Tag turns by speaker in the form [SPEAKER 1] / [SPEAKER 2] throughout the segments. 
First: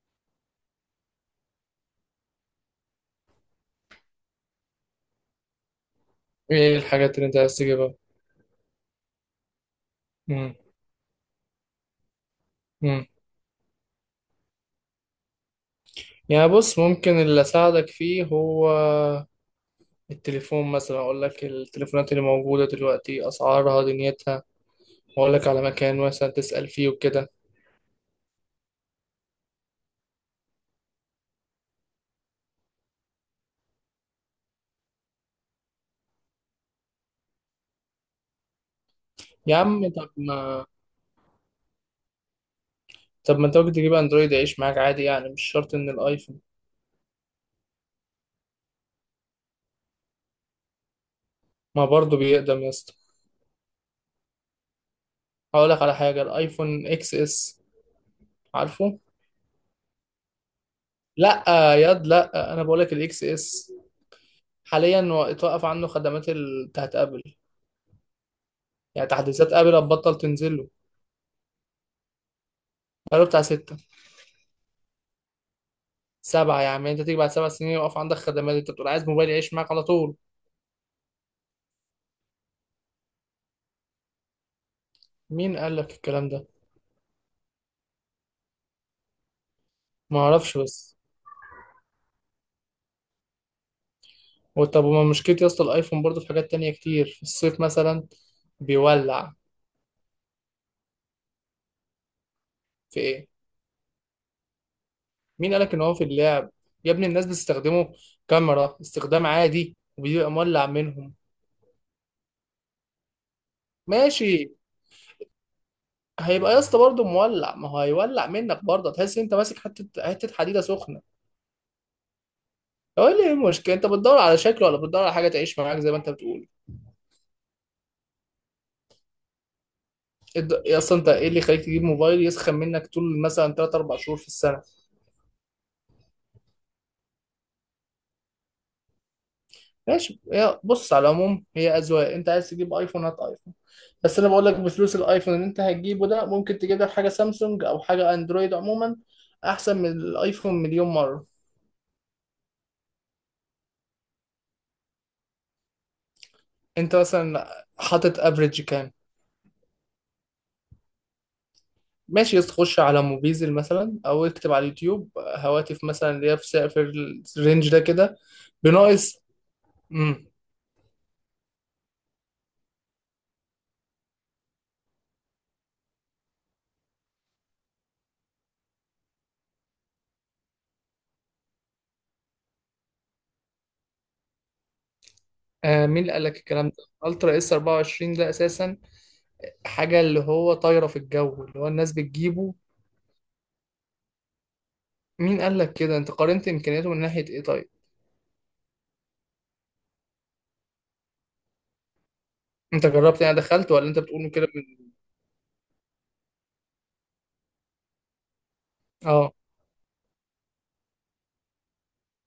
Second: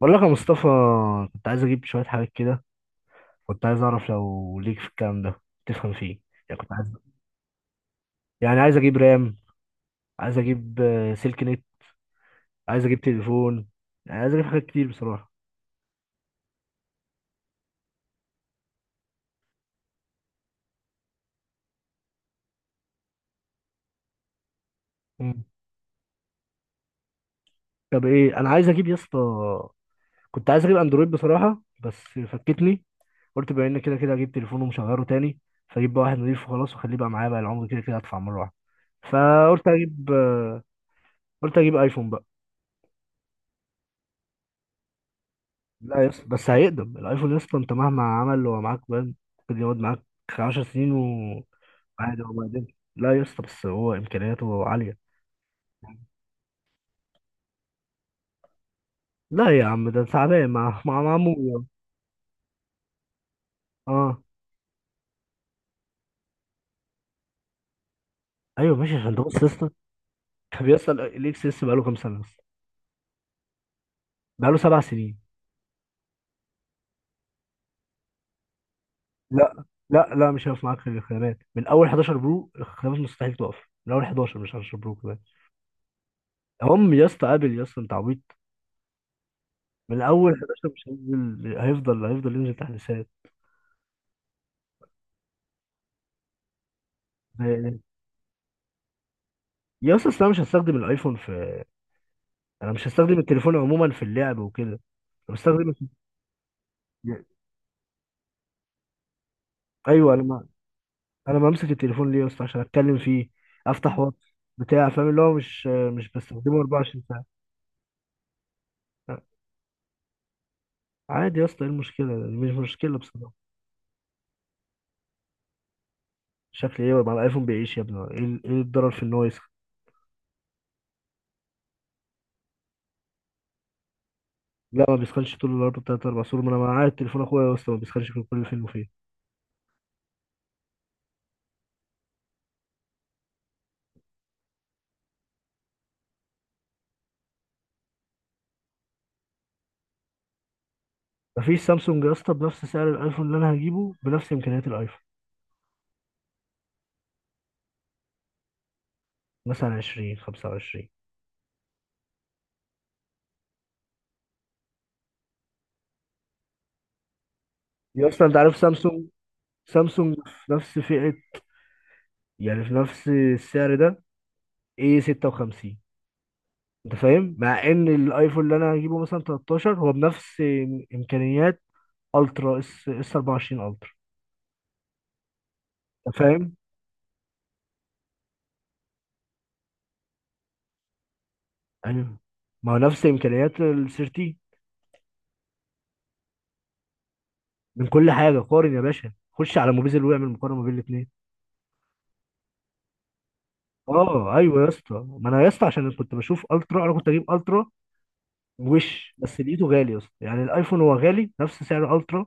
[SPEAKER 1] بقول لك يا مصطفى، كنت عايز اجيب شويه حاجات كده. كنت عايز اعرف لو ليك في الكلام ده تفهم فيه. يعني كنت
[SPEAKER 2] ايه
[SPEAKER 1] عايز
[SPEAKER 2] الحاجات اللي انت عايز تجيبها؟
[SPEAKER 1] يعني عايز اجيب رام. عايز
[SPEAKER 2] مم.
[SPEAKER 1] اجيب سلك نت. عايز اجيب
[SPEAKER 2] مم.
[SPEAKER 1] تليفون. يعني عايز اجيب حاجات كتير بصراحه.
[SPEAKER 2] يعني بص، ممكن اللي اساعدك فيه هو التليفون مثلا، اقول لك التليفونات اللي موجوده دلوقتي اسعارها دنيتها، واقول
[SPEAKER 1] مم.
[SPEAKER 2] لك على مكان مثلا تسال فيه وكده.
[SPEAKER 1] طب ايه انا عايز اجيب يا اسطى؟ كنت عايز اجيب اندرويد بصراحه، بس فكتني. قلت بما ان كده كده اجيب تليفون ومشغله تاني، فاجيب بقى واحد نضيف وخلاص واخليه بقى معايا بقى العمر، كده كده ادفع مره واحده.
[SPEAKER 2] يا
[SPEAKER 1] فقلت
[SPEAKER 2] عم طب
[SPEAKER 1] اجيب آه،
[SPEAKER 2] ما
[SPEAKER 1] قلت اجيب ايفون بقى.
[SPEAKER 2] طب ما انت ممكن تجيب اندرويد يعيش معاك عادي، يعني مش شرط ان
[SPEAKER 1] لا يس،
[SPEAKER 2] الايفون.
[SPEAKER 1] بس هيقدم الايفون يس. انت مهما عمل هو معاك بان، ممكن يقعد معاك 10 سنين
[SPEAKER 2] ما برضه
[SPEAKER 1] وعادي. هو ما
[SPEAKER 2] بيقدم يا
[SPEAKER 1] يقدمش
[SPEAKER 2] اسطى.
[SPEAKER 1] لا يا اسطى، بس هو امكانياته عاليه.
[SPEAKER 2] هقول لك على حاجه، الايفون اكس اس، عارفه؟
[SPEAKER 1] لا يا عم، ده تعبان مع
[SPEAKER 2] لا
[SPEAKER 1] عمو.
[SPEAKER 2] ياد لا، انا بقول لك الاكس اس
[SPEAKER 1] اه
[SPEAKER 2] حاليا هو اتوقف عنه خدمات ال- بتاعت ابل،
[SPEAKER 1] ايوه ماشي،
[SPEAKER 2] يعني
[SPEAKER 1] عشان تبص يا
[SPEAKER 2] تحديثات
[SPEAKER 1] اسطى.
[SPEAKER 2] ابل هتبطل
[SPEAKER 1] طب
[SPEAKER 2] تنزله.
[SPEAKER 1] يا اسطى، الاكس اس بقاله كام سنه بس؟
[SPEAKER 2] بقاله بتاع ستة.
[SPEAKER 1] بقاله سبع سنين.
[SPEAKER 2] سبعة يا عم، انت تيجي بعد سبع سنين يقف عندك خدمات، انت بتقول عايز موبايل يعيش
[SPEAKER 1] لا
[SPEAKER 2] معاك على
[SPEAKER 1] لا
[SPEAKER 2] طول.
[SPEAKER 1] لا، مش هيقف معاك في الخدمات من اول 11 برو. الخدمات مستحيل تقف من اول 11، مش 10 برو كمان.
[SPEAKER 2] مين قال لك الكلام ده؟
[SPEAKER 1] هم يا اسطى، ابل يا اسطى، انت عبيط. من
[SPEAKER 2] ما
[SPEAKER 1] اول
[SPEAKER 2] اعرفش
[SPEAKER 1] 11 مش
[SPEAKER 2] بس.
[SPEAKER 1] هينزل، هيفضل ينزل تحديثات.
[SPEAKER 2] وطب وما مشكلة يا اسطى، الايفون برضه في حاجات تانية كتير، في الصيف مثلا بيولع.
[SPEAKER 1] يا اسطى أصل انا مش
[SPEAKER 2] في
[SPEAKER 1] هستخدم
[SPEAKER 2] ايه؟
[SPEAKER 1] التليفون عموما في اللعب وكده. انا
[SPEAKER 2] مين قال
[SPEAKER 1] بستخدم.
[SPEAKER 2] لك ان هو في اللعب؟ يا ابني الناس بتستخدمه كاميرا استخدام عادي
[SPEAKER 1] ايوه، انا
[SPEAKER 2] وبيبقى
[SPEAKER 1] ما...
[SPEAKER 2] مولع منهم.
[SPEAKER 1] انا بمسك التليفون ليه يا اسطى؟ عشان اتكلم فيه، افتح واتس
[SPEAKER 2] ماشي،
[SPEAKER 1] بتاع فاهم، اللي هو مش
[SPEAKER 2] هيبقى
[SPEAKER 1] بستخدمه
[SPEAKER 2] يا اسطى
[SPEAKER 1] 24
[SPEAKER 2] برضه
[SPEAKER 1] ساعه.
[SPEAKER 2] مولع، ما هو هيولع منك برضه، تحس
[SPEAKER 1] لا،
[SPEAKER 2] انت ماسك حتة حتة حديدة سخنة.
[SPEAKER 1] عادي يا اسطى. ايه المشكله؟ مش مشكله
[SPEAKER 2] هو
[SPEAKER 1] بصراحه.
[SPEAKER 2] إيه المشكلة، انت بتدور على شكل ولا بتدور على حاجة تعيش معاك زي ما انت بتقول؟
[SPEAKER 1] شكل ايه؟ مع الايفون بيعيش يا ابني. إيه الضرر في ان هو يسخن؟
[SPEAKER 2] يا اصلا انت ايه اللي يخليك تجيب موبايل يسخن منك طول مثلا 3 4 شهور في السنه؟
[SPEAKER 1] لا، ما بيسخنش طول النهار 3 4 سور. ما انا معايا تليفون اخويا يا اسطى، ما بيسخنش في كل فين وفين.
[SPEAKER 2] ماشي، هي بص على العموم هي اذواق، انت عايز تجيب ايفون هات ايفون. بس انا بقول لك بفلوس الايفون اللي انت هتجيبه ده ممكن تجيب لك حاجه سامسونج او حاجه اندرويد عموما احسن من الايفون مليون مره.
[SPEAKER 1] مفيش سامسونج يا اسطى بنفس سعر الايفون اللي انا هجيبه بنفس امكانيات الايفون.
[SPEAKER 2] انت مثلا حاطط افريج كام؟
[SPEAKER 1] مثلا 20 25.
[SPEAKER 2] ماشي، تخش على موبيزل مثلا او اكتب على اليوتيوب هواتف مثلا اللي هي في سعر، في الرينج ده
[SPEAKER 1] يا
[SPEAKER 2] كده.
[SPEAKER 1] اسطى انت عارف سامسونج،
[SPEAKER 2] بناقص.
[SPEAKER 1] سامسونج
[SPEAKER 2] امم.
[SPEAKER 1] في نفس فئة، يعني في نفس السعر ده. ايه 56؟ انت فاهم، مع ان الايفون اللي انا هجيبه مثلا 13 هو بنفس امكانيات الترا اس اس 24 الترا.
[SPEAKER 2] آه، مين اللي
[SPEAKER 1] انت
[SPEAKER 2] قال لك
[SPEAKER 1] فاهم؟
[SPEAKER 2] الكلام ده؟ الترا اس 24 ده اساسا حاجة اللي هو طايرة في الجو اللي هو الناس
[SPEAKER 1] ايوه،
[SPEAKER 2] بتجيبه.
[SPEAKER 1] ما هو نفس امكانيات ال 13.
[SPEAKER 2] مين قال لك كده؟ انت قارنت امكانياته من ناحية ايه طيب؟
[SPEAKER 1] من كل حاجه قارن يا باشا، خش على موبيزل واعمل مقارنه ما بين الاثنين.
[SPEAKER 2] انت جربت يعني دخلت ولا انت بتقول
[SPEAKER 1] اه
[SPEAKER 2] كده
[SPEAKER 1] ايوه يا
[SPEAKER 2] من...
[SPEAKER 1] اسطى. ما انا يا اسطى عشان كنت بشوف الترا، انا كنت اجيب الترا وش،
[SPEAKER 2] اه.
[SPEAKER 1] بس لقيته غالي يا اسطى. يعني الايفون هو غالي نفس سعر الترا.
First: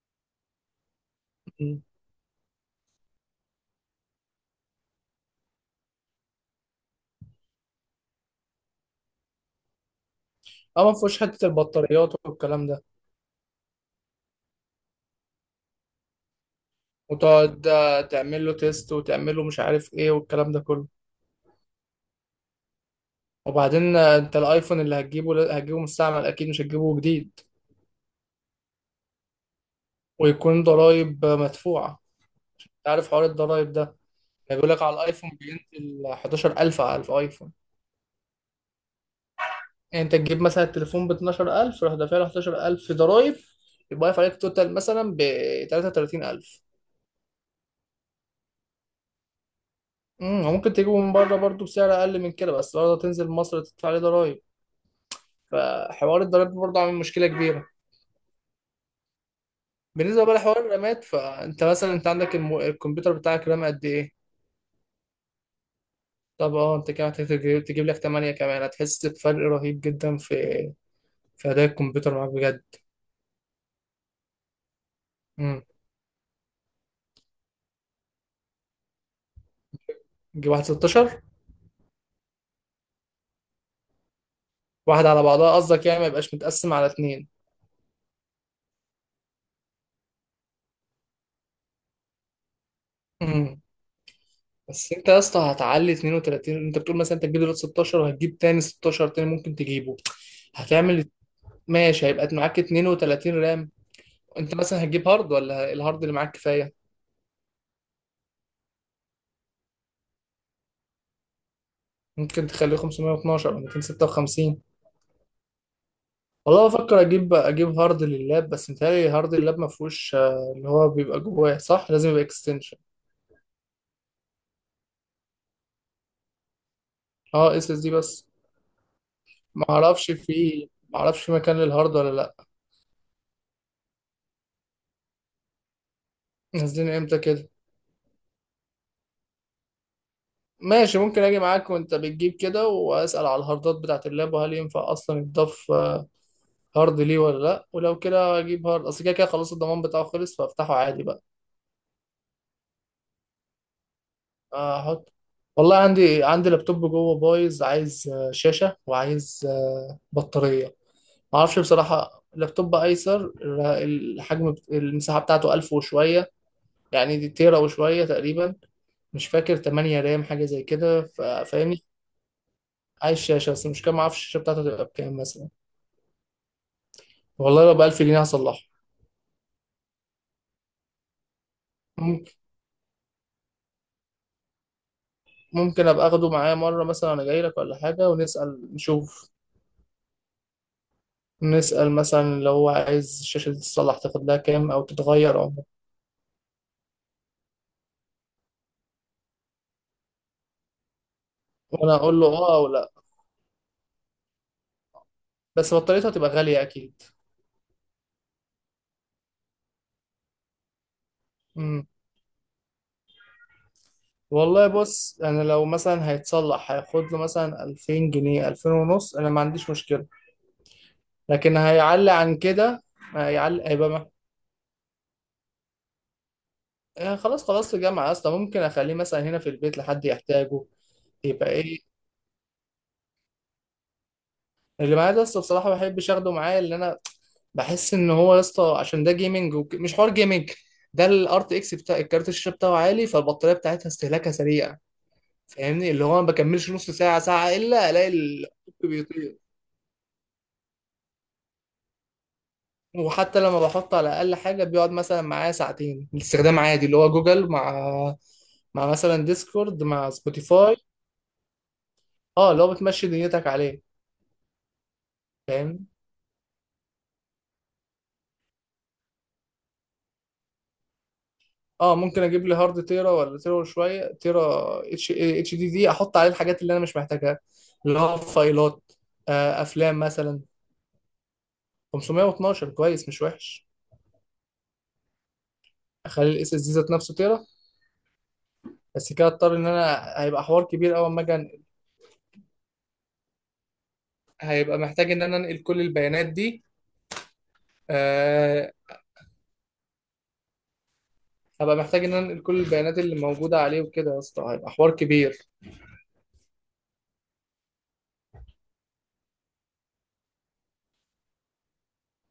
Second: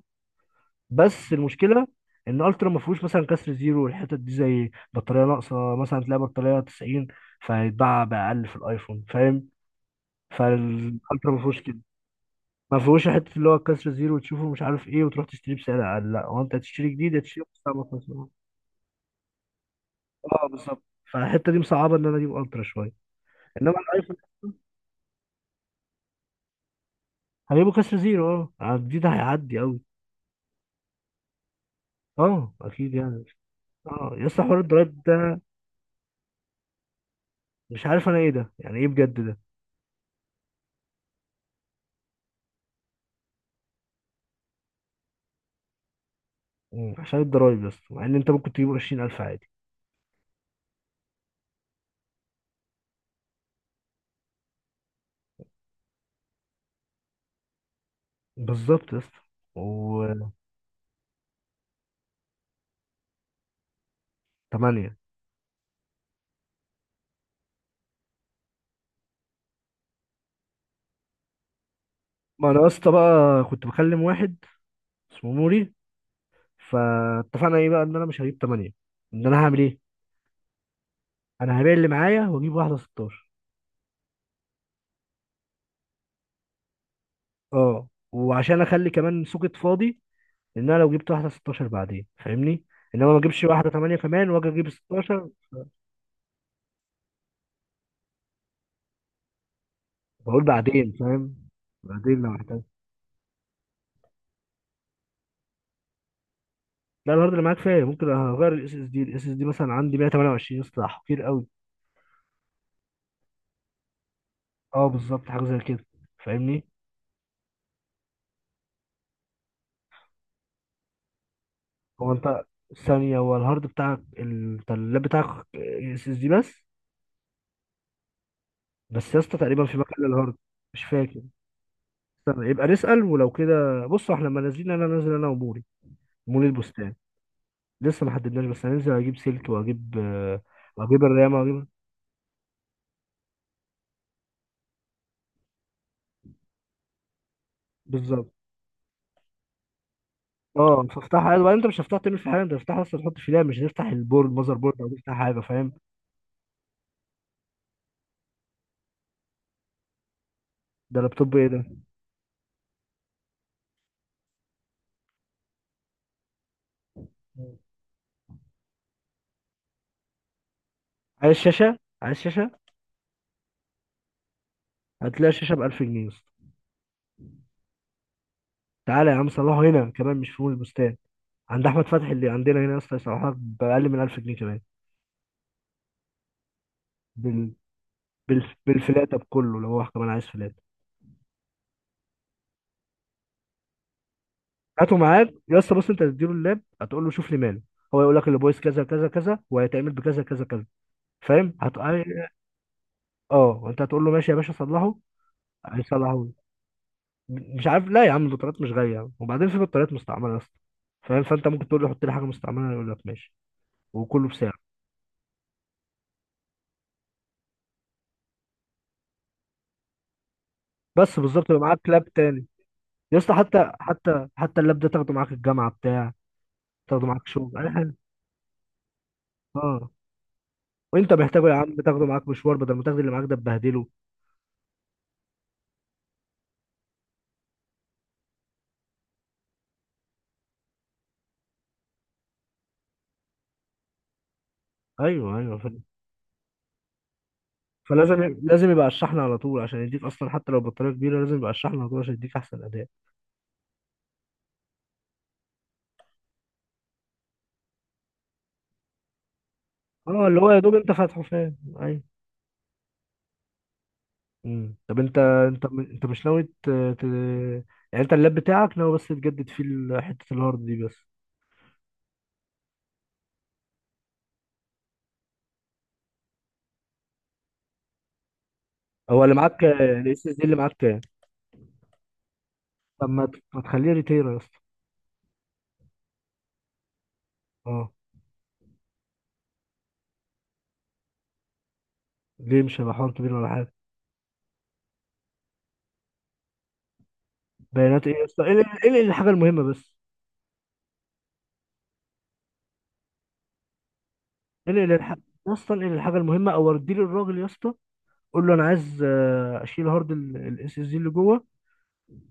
[SPEAKER 1] بس
[SPEAKER 2] م.
[SPEAKER 1] المشكله ان الترا ما فيهوش مثلا كسر زيرو والحتت دي، زي بطاريه ناقصه مثلا تلاقي بطاريه 90 فيتباع باقل في الايفون، فاهم؟
[SPEAKER 2] اه، ما فيهوش
[SPEAKER 1] فالالترا ما
[SPEAKER 2] حتة
[SPEAKER 1] فيهوش كده.
[SPEAKER 2] البطاريات والكلام
[SPEAKER 1] ما
[SPEAKER 2] ده.
[SPEAKER 1] فيهوش حته اللي هو كسر زيرو وتشوفه مش عارف ايه وتروح تشتريه بسعر اقل. لا هو انت هتشتري جديد، هتشتري
[SPEAKER 2] وتقعد
[SPEAKER 1] بسعر خالص.
[SPEAKER 2] تعمل له تيست وتعمل له مش عارف ايه
[SPEAKER 1] اه
[SPEAKER 2] والكلام ده
[SPEAKER 1] بالظبط.
[SPEAKER 2] كله.
[SPEAKER 1] فالحته دي مصعبه ان انا اجيب الترا شويه. انما
[SPEAKER 2] وبعدين
[SPEAKER 1] الايفون
[SPEAKER 2] انت الايفون اللي هتجيبه هتجيبه مستعمل اكيد مش هتجيبه جديد.
[SPEAKER 1] هجيبه كسر زيرو، اه الجديد هيعدي قوي.
[SPEAKER 2] ويكون ضرايب مدفوعة.
[SPEAKER 1] اه
[SPEAKER 2] انت
[SPEAKER 1] اكيد
[SPEAKER 2] عارف
[SPEAKER 1] يعني.
[SPEAKER 2] حوار الضرايب ده؟
[SPEAKER 1] اه يس، حوار
[SPEAKER 2] بيقول لك
[SPEAKER 1] الدرايف
[SPEAKER 2] على الايفون
[SPEAKER 1] ده.
[SPEAKER 2] بينزل 11,000 على الايفون.
[SPEAKER 1] مش عارف انا ايه ده، يعني ايه بجد ده؟
[SPEAKER 2] يعني انت تجيب مثلا التليفون ب 12,000، راح دافع له 11,000 ضرايب، يبقى واقف عليك توتال مثلا ب 33,000.
[SPEAKER 1] مم. عشان الضرايب يا اسطى، مع ان انت ممكن تجيبه 20000 عادي.
[SPEAKER 2] امم، وممكن تجيبه من بره برضه بسعر اقل من كده، بس برضه تنزل مصر تدفع عليه ضرايب، فحوار الضرايب برضه عامل مشكله كبيره.
[SPEAKER 1] بالظبط يا اسطى.
[SPEAKER 2] بالنسبه
[SPEAKER 1] وثمانية.
[SPEAKER 2] بقى لحوار الرامات، فانت مثلا انت عندك الكمبيوتر بتاعك رام قد ايه؟ طب اه، انت كده محتاج تجيب لك 8 كمان، هتحس بفرق رهيب جدا في في اداء الكمبيوتر معاك
[SPEAKER 1] ما انا
[SPEAKER 2] بجد.
[SPEAKER 1] يا اسطى بقى كنت بكلم واحد اسمه
[SPEAKER 2] امم.
[SPEAKER 1] نوري. فاتفقنا ايه بقى؟ ان انا مش هجيب ثمانية. ان انا هعمل ايه؟
[SPEAKER 2] تجيب واحد 16.
[SPEAKER 1] انا هبيع اللي معايا واجيب واحدة 16.
[SPEAKER 2] واحد على بعضها قصدك، يعني ما يبقاش متقسم على اتنين.
[SPEAKER 1] اه، وعشان اخلي كمان سوكت فاضي. ان انا لو جبت واحدة 16 بعدين فاهمني. انما ما اجيبش واحدة 8 كمان واجي اجيب
[SPEAKER 2] بس انت يا
[SPEAKER 1] 16.
[SPEAKER 2] اسطى هتعلي 32، انت بتقول مثلا انت تجيب دلوقتي 16 وهتجيب تاني 16 تاني ممكن تجيبه.
[SPEAKER 1] بقول بعدين
[SPEAKER 2] هتعمل.
[SPEAKER 1] فاهم.
[SPEAKER 2] ماشي،
[SPEAKER 1] بعدين
[SPEAKER 2] هيبقى
[SPEAKER 1] لو
[SPEAKER 2] معاك
[SPEAKER 1] احتاج.
[SPEAKER 2] 32 رام. انت مثلا هتجيب هارد ولا الهارد اللي معاك كفايه؟
[SPEAKER 1] لا، الهارد اللي معاك كفايه. ممكن اغير الاس اس دي. مثلا عندي 128 يا اسطى، كتير قوي.
[SPEAKER 2] ممكن تخليه 512 او 256.
[SPEAKER 1] اه بالظبط، حاجه زي كده فاهمني.
[SPEAKER 2] والله بفكر اجيب هارد لللاب، بس متهيألي هارد اللاب ما فيهوش اللي هو بيبقى جواه صح، لازم
[SPEAKER 1] هو
[SPEAKER 2] يبقى
[SPEAKER 1] انت
[SPEAKER 2] اكستنشن.
[SPEAKER 1] ثانيه، هو الهارد بتاعك ال- انت اللاب بتاعك اس اس دي بس.
[SPEAKER 2] اه، اس اس دي بس.
[SPEAKER 1] بس يا اسطى تقريبا
[SPEAKER 2] ما
[SPEAKER 1] في مكان
[SPEAKER 2] اعرفش
[SPEAKER 1] للهارد.
[SPEAKER 2] في
[SPEAKER 1] مش
[SPEAKER 2] ما
[SPEAKER 1] فاكر.
[SPEAKER 2] اعرفش مكان للهارد ولا لا.
[SPEAKER 1] استنى يبقى نسال. ولو كده بص احنا لما نازلين، انا نازل انا وموري. موري
[SPEAKER 2] نازلين
[SPEAKER 1] البستان.
[SPEAKER 2] امتى كده؟
[SPEAKER 1] لسه ما حددناش، بس هننزل اجيب سلك
[SPEAKER 2] ماشي،
[SPEAKER 1] واجيب
[SPEAKER 2] ممكن
[SPEAKER 1] الرام
[SPEAKER 2] اجي
[SPEAKER 1] واجيب
[SPEAKER 2] معاك وانت بتجيب كده واسال على الهاردات بتاعه اللاب، وهل ينفع اصلا يتضاف هارد ليه ولا لا، ولو
[SPEAKER 1] بالظبط.
[SPEAKER 2] كده اجيب هارد، اصل كده كده خلاص الضمان بتاعه خلص فافتحه
[SPEAKER 1] اه
[SPEAKER 2] عادي بقى.
[SPEAKER 1] فافتحها عادي، وبعدين انت مش هتفتحها تعمل في حاجه، انت هتفتحها اصلا تحط في لاب. مش هتفتح البورد المذر بورد او
[SPEAKER 2] احط.
[SPEAKER 1] تفتح حاجه، فاهم؟
[SPEAKER 2] والله عندي لابتوب جوه بايظ، عايز شاشه وعايز بطاريه.
[SPEAKER 1] ده لابتوب
[SPEAKER 2] ما
[SPEAKER 1] ايه
[SPEAKER 2] اعرفش
[SPEAKER 1] ده؟
[SPEAKER 2] بصراحه، لابتوب ايسر، الحجم المساحه بتاعته 1000 وشويه، يعني دي تيرا وشويه تقريبا، مش فاكر، 8 رام حاجه زي كده،
[SPEAKER 1] عايز شاشه
[SPEAKER 2] فاهمني.
[SPEAKER 1] عايز شاشه
[SPEAKER 2] عايز شاشه بس مش كده، ما اعرفش الشاشه بتاعته تبقى بكام
[SPEAKER 1] هتلاقي
[SPEAKER 2] مثلا.
[SPEAKER 1] شاشه ب 1000 جنيه.
[SPEAKER 2] والله لو بألف جنيه هصلحه.
[SPEAKER 1] تعالى يا عم صلحه هنا، كمان مش في مول البستان، عند احمد فتحي اللي
[SPEAKER 2] ممكن
[SPEAKER 1] عندنا هنا يا اسطى، يصلحها باقل من 1000 جنيه كمان.
[SPEAKER 2] ممكن أبقى أخده معايا مرة مثلا أنا جاي
[SPEAKER 1] بال...
[SPEAKER 2] لك ولا حاجة ونسأل
[SPEAKER 1] بالفلاته
[SPEAKER 2] نشوف.
[SPEAKER 1] بكله، لو هو كمان عايز فلاته.
[SPEAKER 2] نسأل مثلا لو هو عايز الشاشة دي تتصلح تاخد لها كام أو
[SPEAKER 1] هاته معاك
[SPEAKER 2] تتغير أو...
[SPEAKER 1] يا اسطى. بص، انت هتديله اللاب، هتقول له شوف لي ماله. هو يقول لك اللي بويس كذا كذا كذا، وهيتعمل بكذا كذا كذا، فاهم هت...
[SPEAKER 2] وأنا أقول له أه أو لأ.
[SPEAKER 1] اه وانت هتقول له ماشي يا باشا صلحه.
[SPEAKER 2] بس بطاريتها
[SPEAKER 1] هيصلحه
[SPEAKER 2] هتبقى
[SPEAKER 1] لي.
[SPEAKER 2] غالية أكيد.
[SPEAKER 1] مش عارف. لا يا عم، البطاريات مش غاليه يا عم. وبعدين في بطاريات مستعمله يا اسطى فاهم، فانت ممكن تقول
[SPEAKER 2] مم.
[SPEAKER 1] له حط لي حاجه مستعمله، يقول لك ماشي. وكله بسعر.
[SPEAKER 2] والله بص، أنا لو مثلا هيتصلح هياخد له مثلا ألفين جنيه، ألفين ونص، أنا ما عنديش مشكلة.
[SPEAKER 1] بس بالظبط
[SPEAKER 2] لكن
[SPEAKER 1] يبقى معاك لاب
[SPEAKER 2] هيعلى عن
[SPEAKER 1] تاني.
[SPEAKER 2] كده،
[SPEAKER 1] يا اسطى
[SPEAKER 2] هيعلى،
[SPEAKER 1] حتى حتى حتى اللاب ده تاخده معاك الجامعه بتاع، تاخده معاك
[SPEAKER 2] خلاص
[SPEAKER 1] شغل اي
[SPEAKER 2] خلاص
[SPEAKER 1] حاجه.
[SPEAKER 2] الجامعة أصلا ممكن أخليه مثلا هنا في البيت
[SPEAKER 1] اه
[SPEAKER 2] لحد يحتاجه.
[SPEAKER 1] وانت محتاجه
[SPEAKER 2] يبقى
[SPEAKER 1] يا عم،
[SPEAKER 2] ايه؟
[SPEAKER 1] تاخده معاك مشوار بدل ما تاخد اللي معاك ده تبهدله.
[SPEAKER 2] اللي معايا ده اسطى بصراحه ما بحبش اخده معايا، اللي انا بحس ان هو يا اسطى، عشان ده جيمنج مش حوار جيمنج، ده الار تي اكس بتاع الكارت الشاشه بتاعه عالي، فالبطاريه بتاعتها استهلاكها سريع،
[SPEAKER 1] ايوه ايوه،
[SPEAKER 2] فاهمني، اللي هو ما بكملش نص ساعه، ساعه الا الاقي
[SPEAKER 1] فلازم.
[SPEAKER 2] الخط
[SPEAKER 1] لازم يبقى على الشحن على
[SPEAKER 2] بيطير.
[SPEAKER 1] طول، عشان يديك اصلا. حتى لو بطاريه كبيره لازم يبقى على الشحن على طول عشان يديك احسن اداء.
[SPEAKER 2] وحتى لما بحط على اقل حاجه بيقعد مثلا معايا ساعتين الاستخدام عادي اللي هو جوجل مع مثلا ديسكورد مع
[SPEAKER 1] اه اللي هو يا دوب
[SPEAKER 2] سبوتيفاي.
[SPEAKER 1] انت فاتحه فاهم، ايوه.
[SPEAKER 2] اه، اللي هو بتمشي دنيتك عليه.
[SPEAKER 1] مم. طب انت انت
[SPEAKER 2] فاهم.
[SPEAKER 1] انت مش ناوي. يعني انت اللاب بتاعك ناوي بس تجدد فيه حته الهارد دي بس.
[SPEAKER 2] اه، ممكن اجيب لي هارد تيرا ولا تيرا وشويه، تيرا اتش اتش دي دي، احط عليه الحاجات اللي انا مش محتاجها اللي هو فايلات.
[SPEAKER 1] هو اللي
[SPEAKER 2] آه،
[SPEAKER 1] معاك
[SPEAKER 2] افلام
[SPEAKER 1] الاس اس
[SPEAKER 2] مثلا.
[SPEAKER 1] دي اللي معاك كام؟
[SPEAKER 2] 512 كويس
[SPEAKER 1] طب
[SPEAKER 2] مش
[SPEAKER 1] ما ما
[SPEAKER 2] وحش.
[SPEAKER 1] تخليه ريتيرا يا اسطى؟
[SPEAKER 2] اخلي الاس اس دي ذات نفسه تيرا.
[SPEAKER 1] اه.
[SPEAKER 2] بس كده اضطر ان انا هيبقى حوار كبير قوي اما اجي أنقل.
[SPEAKER 1] ليه مش هيبقى حوار كبير ولا حاجه.
[SPEAKER 2] هيبقى محتاج ان انا انقل كل البيانات دي.
[SPEAKER 1] بيانات ايه يا اسطى؟ ايه
[SPEAKER 2] آه،
[SPEAKER 1] ايه إيه الحاجه المهمه بس؟
[SPEAKER 2] هبقى محتاج ان انا انقل كل البيانات اللي موجوده عليه وكده يا اسطى، هيبقى
[SPEAKER 1] ايه
[SPEAKER 2] حوار
[SPEAKER 1] اللي الحاجه،
[SPEAKER 2] كبير.
[SPEAKER 1] يا اسطى؟ ايه الحاجه المهمه؟ او ودي للراجل يا اسطى، قول له انا عايز اشيل هارد الاس اس دي اللي جوه،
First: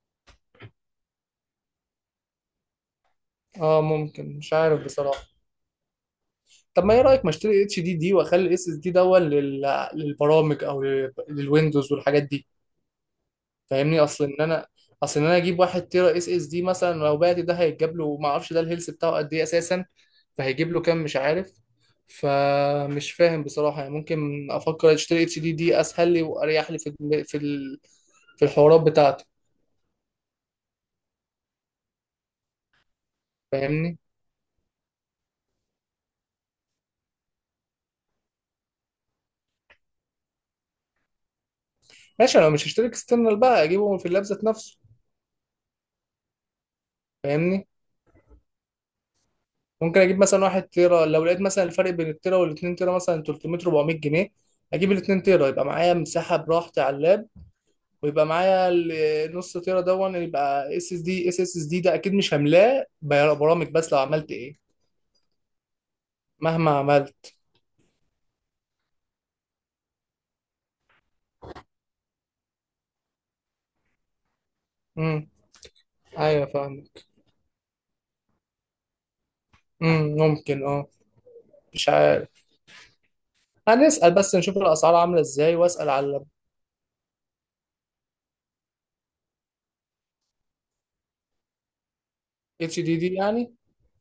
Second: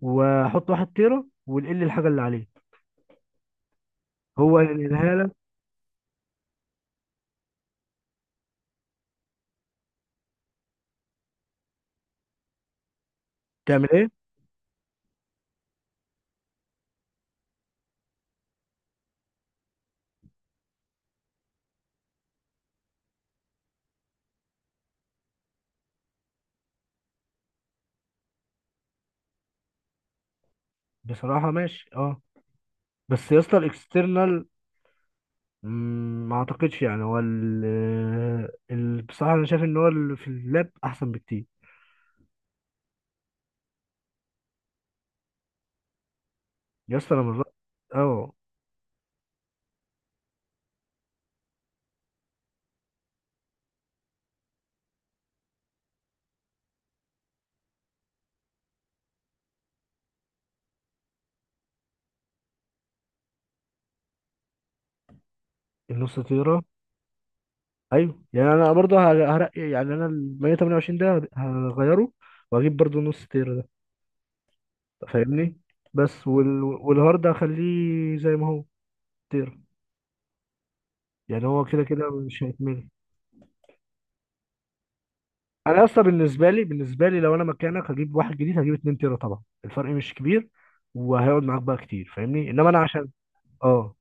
[SPEAKER 1] واحط واحد تيرا، ونقل الحاجه اللي عليه.
[SPEAKER 2] اه ممكن، مش
[SPEAKER 1] هو
[SPEAKER 2] عارف
[SPEAKER 1] ينقلها
[SPEAKER 2] بصراحه.
[SPEAKER 1] لك.
[SPEAKER 2] طب ما ايه رايك ما اشتري اتش دي دي واخلي الاس اس دي دون للبرامج او للويندوز والحاجات دي.
[SPEAKER 1] تعمل
[SPEAKER 2] فاهمني،
[SPEAKER 1] ايه؟
[SPEAKER 2] اصل ان انا اجيب واحد تيرا اس اس دي مثلا لو بعت ده هيتجاب له، ما اعرفش ده الهيلث بتاعه قد ايه اساسا، فهيجيب له كام مش عارف. فمش فاهم بصراحه، يعني ممكن افكر اشتري اتش دي دي اسهل لي واريح لي في ال- في الحوارات بتاعته.
[SPEAKER 1] بصراحه ماشي، اه. بس يا اسطى
[SPEAKER 2] فاهمني.
[SPEAKER 1] الاكسترنال، ما اعتقدش. يعني هو بصراحه انا شايف ان هو اللي في اللاب احسن بكتير.
[SPEAKER 2] ماشي، انا مش هشتري اكسترنال بقى، اجيبه من في اللاب ذات نفسه.
[SPEAKER 1] يا اسطى انا مرات.
[SPEAKER 2] فاهمني.
[SPEAKER 1] اه.
[SPEAKER 2] ممكن اجيب مثلا واحد تيرا لو لقيت مثلا الفرق بين التيرا والاتنين تيرا مثلا 300 400 جنيه، اجيب الاتنين تيرا يبقى معايا مساحه براحتي على اللاب، ويبقى معايا النص تيرا دون يبقى اس اس دي، اس اس دي ده اكيد مش هملاه برامج بس لو عملت ايه،
[SPEAKER 1] النص تيرا،
[SPEAKER 2] مهما عملت.
[SPEAKER 1] ايوه. يعني انا برضه هرقي، يعني انا ال 128 ده هغيره واجيب برضه نص تير ده
[SPEAKER 2] امم.
[SPEAKER 1] فاهمني. بس
[SPEAKER 2] ايوه فاهم.
[SPEAKER 1] والهارد هخليه زي ما هو. تير.
[SPEAKER 2] امم. ممكن اه.
[SPEAKER 1] يعني هو كده
[SPEAKER 2] مش
[SPEAKER 1] كده
[SPEAKER 2] عارف،
[SPEAKER 1] مش هيتملي.
[SPEAKER 2] هنسال بس نشوف الاسعار عامله ازاي
[SPEAKER 1] انا
[SPEAKER 2] واسال
[SPEAKER 1] اصلا
[SPEAKER 2] على.
[SPEAKER 1] بالنسبه لي لو انا مكانك هجيب واحد جديد، هجيب 2 تيرا طبعا. الفرق مش كبير، وهيقعد معاك بقى كتير فاهمني. انما انا
[SPEAKER 2] اتش دي
[SPEAKER 1] عشان.
[SPEAKER 2] دي يعني.
[SPEAKER 1] اه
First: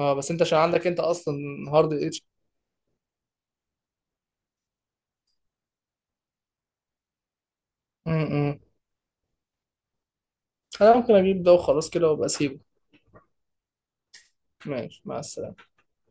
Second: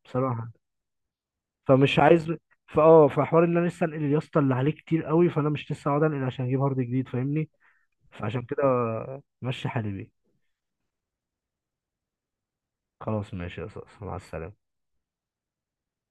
[SPEAKER 2] اه، بس انت
[SPEAKER 1] بصراحه،
[SPEAKER 2] عشان عندك انت اصلا هارد
[SPEAKER 1] فمش
[SPEAKER 2] اتش.
[SPEAKER 1] عايز. فحوار ان انا لسه انقل يا اسطى اللي عليه كتير قوي، فانا مش لسه هقعد انقل عشان اجيب هارد جديد فاهمني. فعشان
[SPEAKER 2] امم.
[SPEAKER 1] كده ماشي حالي بيه.
[SPEAKER 2] انا ممكن اجيب ده وخلاص كده وابقى اسيبه.
[SPEAKER 1] خلاص ماشي يا صاصة، مع السلامة.
[SPEAKER 2] ماشي مع السلامه.